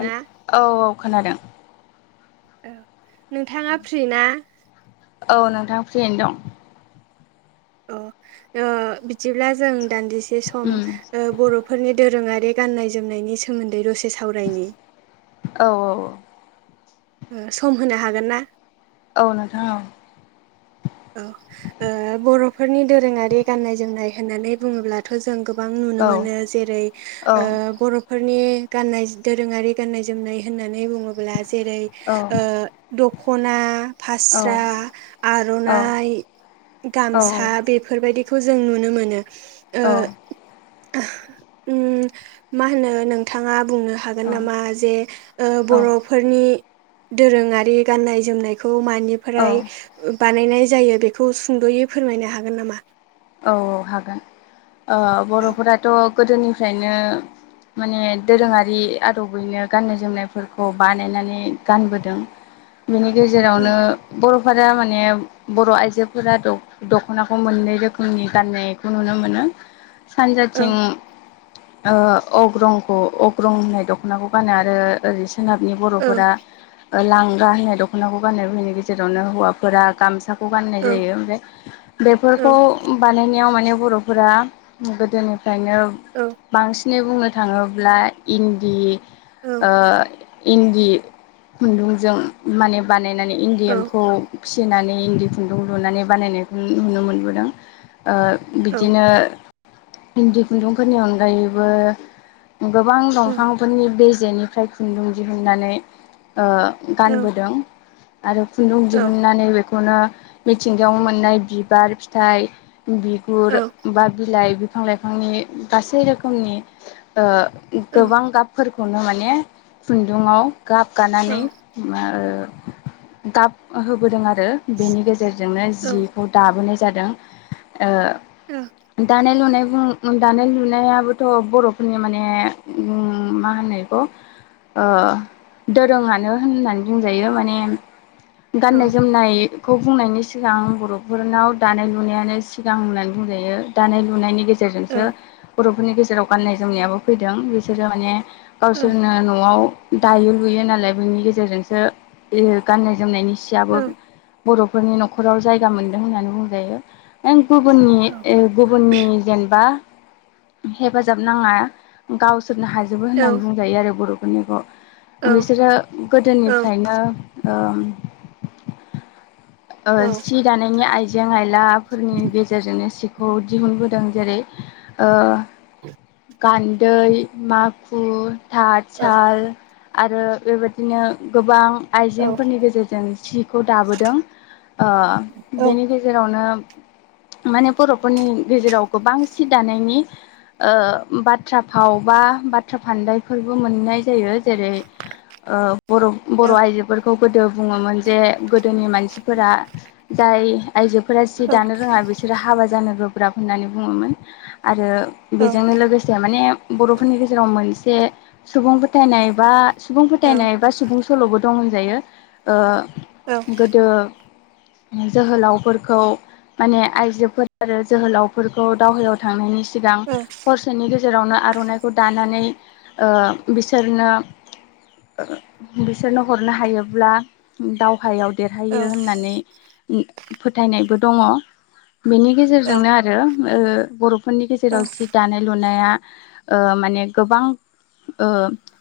औ औ खोनादों औ नोंथाङा फ्रि ना? प्रियैनो दं अ ओ बिदिब्ला जों दान्दिसे सम उम ओ बर'फोरनि दोरोङारि गाननाय जोमनायनि सोमोन्दै दसे सावरायनि औ सम होनो हागोन ना? औ नोंथां औ औ ओ बर'फोरनि दोरोङारि गाननाय जोमनाय होननानै बुङोब्लाथ' जों जों गोबां नुनो औ मोनो जेरै औ ओ बर'फोर नि गाननाय दोरोङारि गाननाय जोमनाय होननानै होननानै बुङोब्ला जेरै औ ओ दखना फास्रा आरनाय गामसा बेफोरबायदिखौ जों नुनो मोनो औ ओम मा होनो नोंथाङा बुंनो हागोन नामा जे ओ औ बर'फोरनि दोरोङारि गान्नाय जोमनायखौ खौ औ मानिफ्राय बानायनाय जायो बेखौ सुंद'यै फोरमायनो हागोन नामा? औ हागोन ओ औ बर'फोराथ' गोदोनिफ्रायनो माने दोरोङारि आदबैनो गाननाय जोमनायफोरखौ बानायनानै गानबोदों बिनि औ गेजेरावनो बर' फोरा माने बर' आइजोफोरा दख'नाखौ मोननै रोखोम नि गान्नायखौ नुनो मोनो औ सानजाथिं ओ अग्रंखौ अग्रं होननाय दख'नाखौ गानो आरो ओरै सोनाबनि औ बर'फोरा लांगा होनाय दख'नाखौ गाननायनि गेजेरावनो हौवाफोरा गामसा गाननाय औ जायो ओमफ्राय बेफोरखौ औ गाननायाव माने बर'फोरा गोदोनिफ्रायनो औ बांसिन बुंनो थाङोब्ला इन्दि औ ओ इन्दि खुन्दुंजों माने बानायनानै इन्दि औ एम्फौ फि सिनानै इन्दि खुन्दुं लुनानै बानायनायखौ नुनो मोनबोदों ओ औ बिदिनो। इन्दि खुन्दुंफोरनि अनगायैबो गोबां दंफांफोरनि बे जेनिफ्राय खुन्दुं दिहुननानै ओ औ गानबोदों। आरो खुन्दुं औ दिहुनन्नानै बेखौनो मिथिंगायाव मोननाय बिबार फिथाइ औ बिगुर बा बिलाइ बिफां-लाइफांनि गासै रोखोमनि ओ। गोबां गाबफोरखौनो माने खुन्दुङाव गाब औ गानानै बा ओ। गाब होबोदों आरो बेनि गेजेरजोंनो औ जिखौ दाबोनाय। जादों ओ दानाय-लुनाय जों दानाय लुनायाबोथ' बर'फोरनि माने मा होनो बेखौ। ओ दोरोङानो होननानै बुंजायो माने। गाननाय जोमनायखौ बुंनायनि सिगां बर'फोरनाव दानाय लुनायानो। सिगां होननानै बुंजायो दानाय लुनायनि गेजेरजोंसो बर' फोरनि गेजेराव गाननाय जोमनायाबो फैदों बिसोरो माने गावसोरनो न'आव दायो लुयो नालाय बेनि गेजेरजोंसो गाननाय जोमनायनि सियाबो। औ बर'फोरनि न'खराव जायगा मोनदों होननानै बुंजायो। गुबुननि गुबुननि जेनेबा हेफाजाब नाङा गाव सुरनो [unintelligible] हाजोबो होननानै बुंजायो आरो बर'फोरनिखौ बिसोरो गोदोनिफ्रायनो ओ ओ सि दानायनि आइजें आयला नि गेजेरजोंनो सिखौ दिहुनबोदों जेरै ओ [inaudible] गानदै माखु थार साल आरो बेबायदिनो गोबां आइजेंफोरनि गेजेरजों सिखौ दाबोदों औ ओ बेनि गेजेरावनो माने बर'फोरनि गेजेराव गोबां सि दानायनि ओ बाथ्रा फाव बा बाथ्रा फानदायफोरबो मोननाय। जायो जेरै ओ बर' बर' औ आइजोफोरखौ गोदो बुङोमोन जे गोदोनि मानसिफोरा जाय आइजोफोर। औ दानो रोङा बिसोरो हाबा जानो गोब्राब होननानै बुङोमोन आरो। बेजोंनो लोगोसे माने बर'फोरनि गेजेराव मोनसे सुबुं फोथायनाय बा सुबुं फोथायनाय बा सुबुं सल'बो दं होनजायो ओ गोदो जोहोलावफोरखौ माने आइजोफोर आरो जोहोलावफोरखौ दावहायाव थांनायनि सिगां हरसेनि गेजेर रावनो आर'नाइखौ दानानै ओ बिसोरनो बिसोरनो हरनो हायोब्ला दावहायाव। देरहायो होननानै फोथायनायबो दङ। बेनि गेजेरजोंनो आरो ओ बर'फोरनि औ गेजेराव सि दानाय लुनाया ओ माने गोबां ओ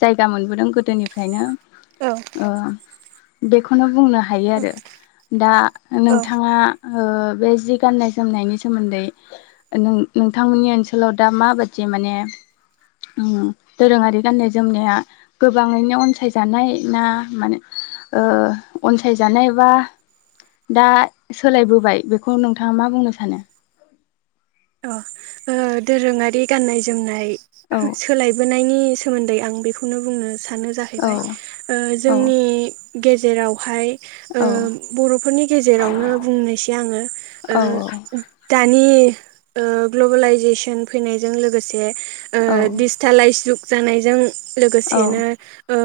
जायगा मोनबोदों गोदोनिफ्रायनो बेखौनो बुंनो हायो आरो दा औ। नोंथाङा ओ। बे जि गाननाय जोमनायनि सोमोनदै नों नोंथांमोननि ओनसोलाव दा माबादि माने ओम दोरोङारि गाननाय जोमनाया गोबाङैनो अनसायजानाय ना माने ओ अनसायजानाय बा दा सोलायबोबाय बे खौ नोंथाङा मा बुंनो सानो। अ ओ दोरोङारि गाननाय जोमनाय औ सोलायबोनायनि सोमोनदै आं बेखौनो बुंनो सानो औ जाहैबाय औ जोंनि गेजेरावहाय। ओ औ बर'फोरनि गेजेरावनो बुंनोसै आङो औ ओ दानि ओ ग्लबेलाइजेसन फैनायजों लोगोसे ओ औ डिजिटेलाइस जुग जानायजों औ लोगोसेनो ओ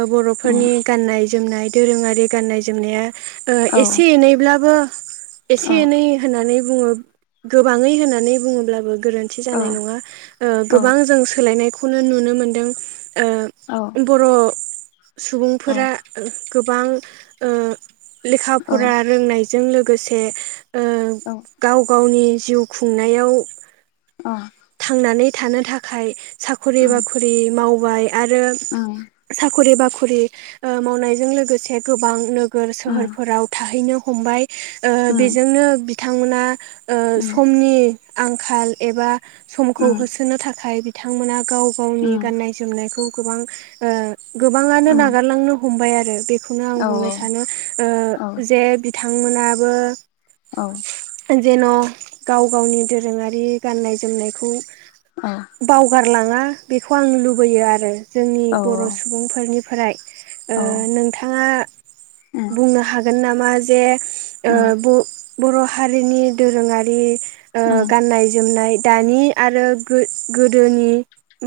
उम बर'फोरनि गाननाय जोमनाय दोरोङारि गाननाय जोमनाया। ओ औ एसे एनैब्लाबो औ एसे एनै होननानै बुङो गोबाङै होननानै बुङोब्लाबो गोरोनथि जानाय नङा गोबां जों सोलायनायखौनो नुनो मोनदों औ ओ बर' अ सुबुंफोरा गोबां ओ लेखा फरा रोंनायजों लोगोसे ओ गाव गावनि जिउ खुंनायाव अ नानै थानो थाखाय साख'रि बाख'रि मावबाय आरो उम साख'रि बाख'रि खुरि ओ मावनायजों लोगोसे गोबां नोगोर उम सोहोरफोराव थाहैनो हमबाय ओ उम बेजोंनो बिथांमोना समनि आंखाल एबा समखौ उम होसोनो थाखाय बिथांमोना गाव गावनि उम गाननाय-जोमनायखौ गोबां ओ गोबाङानो उम नागारलांनो हमबाय आरो बेखौनो आं औ बुंनो सानो ओ औ जे बिथांमोनाबो औ जेन' गाव गावनि दोरोङारि गाननाय-जोमनायखौ औ बावगार लाङा बेखौ आं लुबैयो आरो जोंनि औ बर' सुबुंफोरनिफ्राय औ ओ नोंथाङा उम बुंनो हागोन नामा जे ओ उम ब बर' हारिनि दोरोङारि उम गान्नाय-जोमनाय दानि आरो गो गोदोनि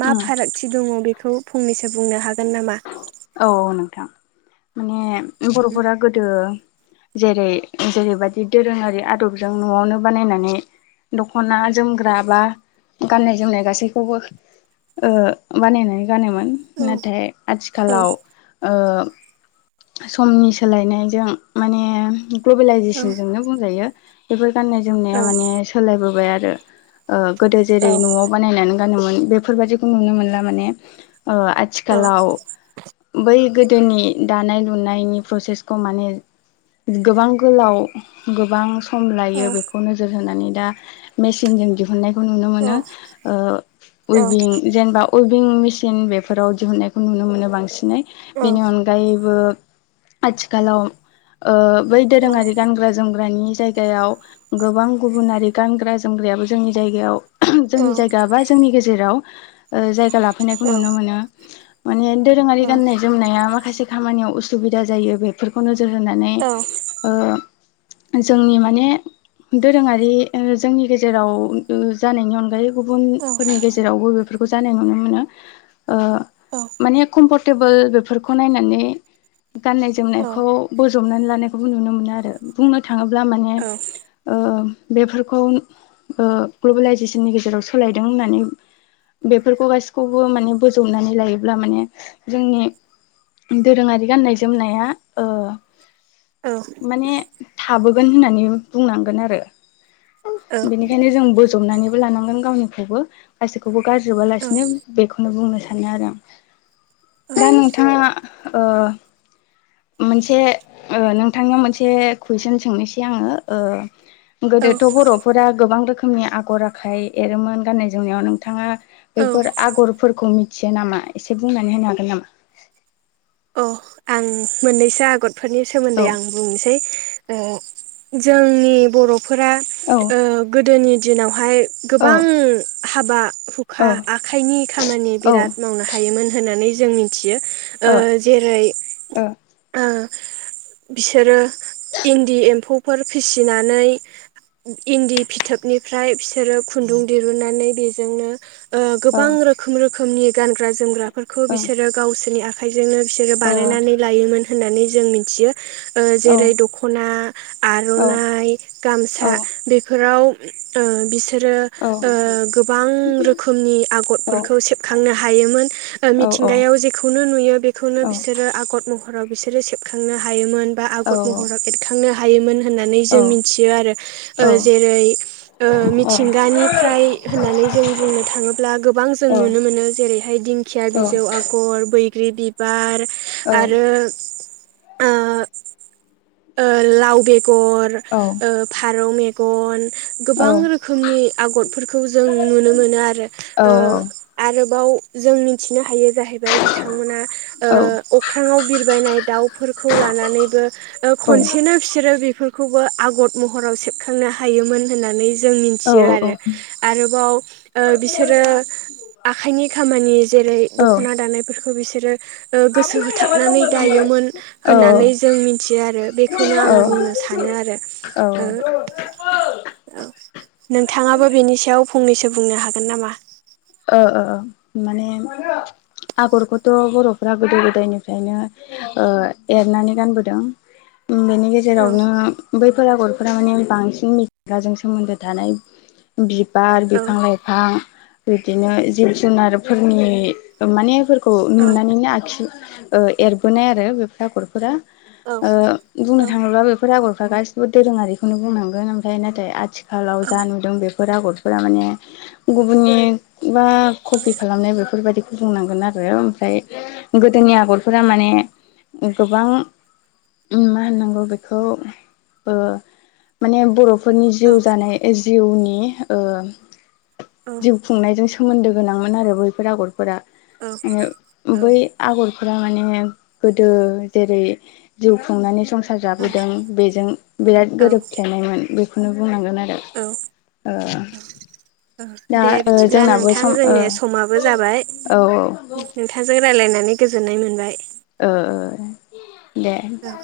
मा उम फारागथि दङ' बे खौ फंनैसो बुंनो हागोन नामा? औ नोंथां माने बर'फोरा गोदो जेरै जेरैबादि दोरोङारि आदबजों न'आवनो बानायनानै दख'ना जोमग्रा बा गाननाय-जोमनाय गासैखौबो ओ बानायनानै गानोमोन औ नाथाय औ आथिखालाव ओ समनि सोलायनायजों माने औ ग्ल'बेलइजेसनजोंनो बुंजायो बेफोर औ गान्नाय-जोमनाया माने सोलायबोबाय आरो ओ गोदो औ जेरै न'आव बानायनानै गानोमोन बेफोरबायदिखौ नुनो मोनला माने ओ औ आथिखालाव बै गोदोनि दानाय-लुनायनि प्रसेसखौ माने गोबां गोलाव गोबां सम औ लायो बेखौ नोजोर होनानै दा मेसिनजों दिहुननाय नुनो मोनो ओ औ उइभिं जेनबा उइ भिं मेसिन बेफोराव दिहुननायखौ नुनो मोनो बांसिनै बेनि अनगायैबो आथिखालाव ओ बै औ दोरोङारि गानग्रा-जोमग्रानि जायगायाव गोबां गुबुनारि गानग्रा जोमग्रायाबो जोंनि जायगायाव जोंनि जायगा बा जोंनि गेजेराव ओ जायगा लाफैनायखौ नुनो मोनो। माने दोरोङारि गाननाय-जोमनाया माखासे खामानियाव उसुबिदा जायो बेफोरखौनो जोर होनानै जोंनि माने दोरोङारि ओ जोंनि गेजेराव जानायनि अनगायै गुबुन फोरनि गेजेरावबो बेफोरखौ जानाय नुनो मोनो ओ माने कमफर टेबोल बेफोरखौ नायनानै गाननाय-जोमनायखौ बोर ज'बनानै लानायखौबो नुनो मोनो आरो बुंनो थाङोब्ला माने ओ बेफोरखौ ओ ग्ल'बेलाइजेसननि गेजेराव सोलायदों होननानै बेफोरखौ गासिखौबो माने बोज'बनानै लायोब्ला माने जोंनि दोरोङारि गाननाय-जोमनाया ओ माने थाबोगोन होननानै बुंनांगोन आरो बेनिखायनो जों बोजबनानैबो लानांगोन गावनिखौबो गासैखौबो औ औ गारजोबालासिनो बेखौनो बुंनो सानो आरो आं औ दा नोंथाङा ओ मोनसे ओ नोंथांनियाव मोनसे कुइसन सोंनोसै आङो औ गोदोथ' बर'फोरा गोबां रोखोमनि आगर आखाइ एरोमोन गाननाय-जोमनायाव नोंथाङा औ बेफोर आगरफोरखौ मिथियो नामा एसे बुंनानै होनो हागोन नामा? औ आं मोननैसो आगरफोरनि औ सोमोन्दै आं बुंनोसै ओ जोंनि बर'फोरा औ ओ गोदोनि दिनावहाय औ गोबां हाबा औ हुखा आखाइनि खामानि औ ओ बिराद मावनो हायोमोन होननानै जों मिथियो ओ जेरै ओ बिसोरो इन्दि एम्फौफोर फिसिनानै इन्दि फिथोबनिफ्राय बिसोरो खुन्दुं दिरुनानै बेजोंनो ओं औ गोबां रोखोम रोखोमनि गानग्रा जोमग्राफोरखौ बिसोरो गावसोरनि आ जोंनो बिसोरो बानायनानै लायोमोन होननानै जों मिथियो औ जेरै दख'ना आर'नाइ गामसा बेफोराव बिसोरो गोबां रोखोमनि आगरफोरखौ सेबखांनो हायो हायोमोन औ औ मिथिंगायाव जेखौनो नुयो औ बेखौनो बिसोरो आगर महर बिसोरो सेबखांनो हायोमोन बा आगर महराव एरखांनो हायोमोन। होननानै जों मिथियो आरो जेरै मिथिंगानिफ्राय होननानै जों बुंनो थाङोब्ला गोबां जों नुनो मोनो जेरैहाय दिंखिया बिजौ आगर बै ग्रि बिबार ओ लाव बेगर ओ फारौ मेगन गोबां रोखोमनि आगरफोरखौ जों नुनो मोनो आरो ओ आरोबाव जों मिथिनो हायो जाहैबाय बिथांमोना औ अख्रांङाव बिरबायनाय दाउफोरखौ लानानैबो खनसेनो बिसोरो बेफोरखौबो आगर महराव सेबखांनो हायोमोन होननानै जों मिथियो औ आरो आरोबाव बिसोरो आखाइनि खामानि जेरै दख'ना दानायफोरखौ बिसोर गोसो होथाबनानै दायोमोन होननानै जों मिथि मिथियो आरो बेखौनो आं बुंनो सानो आरो औ नोंथाङाबो औ। बेनि सायाव फंनैसो बुंनो हागोन नामा? ओ ओ माने आगरखौथ' बर'फ्रा गोदो गोदायनिफ्रायनो एरनानै गानबोदों। बेनि औ गेजेरावनो बैफोर आगरखौ माने बांसिन मिथिंगाजों सोमोन्दो थानाय बिबार औ बिफां लाइफां बिदिनो जिब जुनारफोरनि मानेफोरखौ औ नुनानैनो आखियो एरबोनाय आरो बेफोर आगरफोरा औ बुंनो औ थाङोब्ला बेफोर आगर गासिबो दोरोङारिखौनो बुंनांगोन ओमफ्राय नाथाय आथिखालाव जा नुदों बे फोर आगरफोरा माने गुबुननि बा कफि खालामनाय बेफोरबायाददिखौ बुंनांगोन आरो ओमफ्राय गोदोनि आगरफोरा माने माने गोबां मा होननांगौ बेखौ माने बर' बे फोरनि औ जिउ जानाय जिउनि ओ सोमोनदो गोनां मोन आरो बेफोर आगरफोरा माने गोदो जेरै जिउ खुंनानै संसार औ जाबोदों बेजों बिराद गोरोबफ्लायनायमोन बेखौनो बुंनांगोन आरो। औ ओ औ दा दे बि ओ बिदिब्ला जोंनाबो नोंथां सम ओ जोंनि समाबो जाबाय औ औ नोंथांजों सोलायनानै गोजोननाय मोनबाय ओ दे औ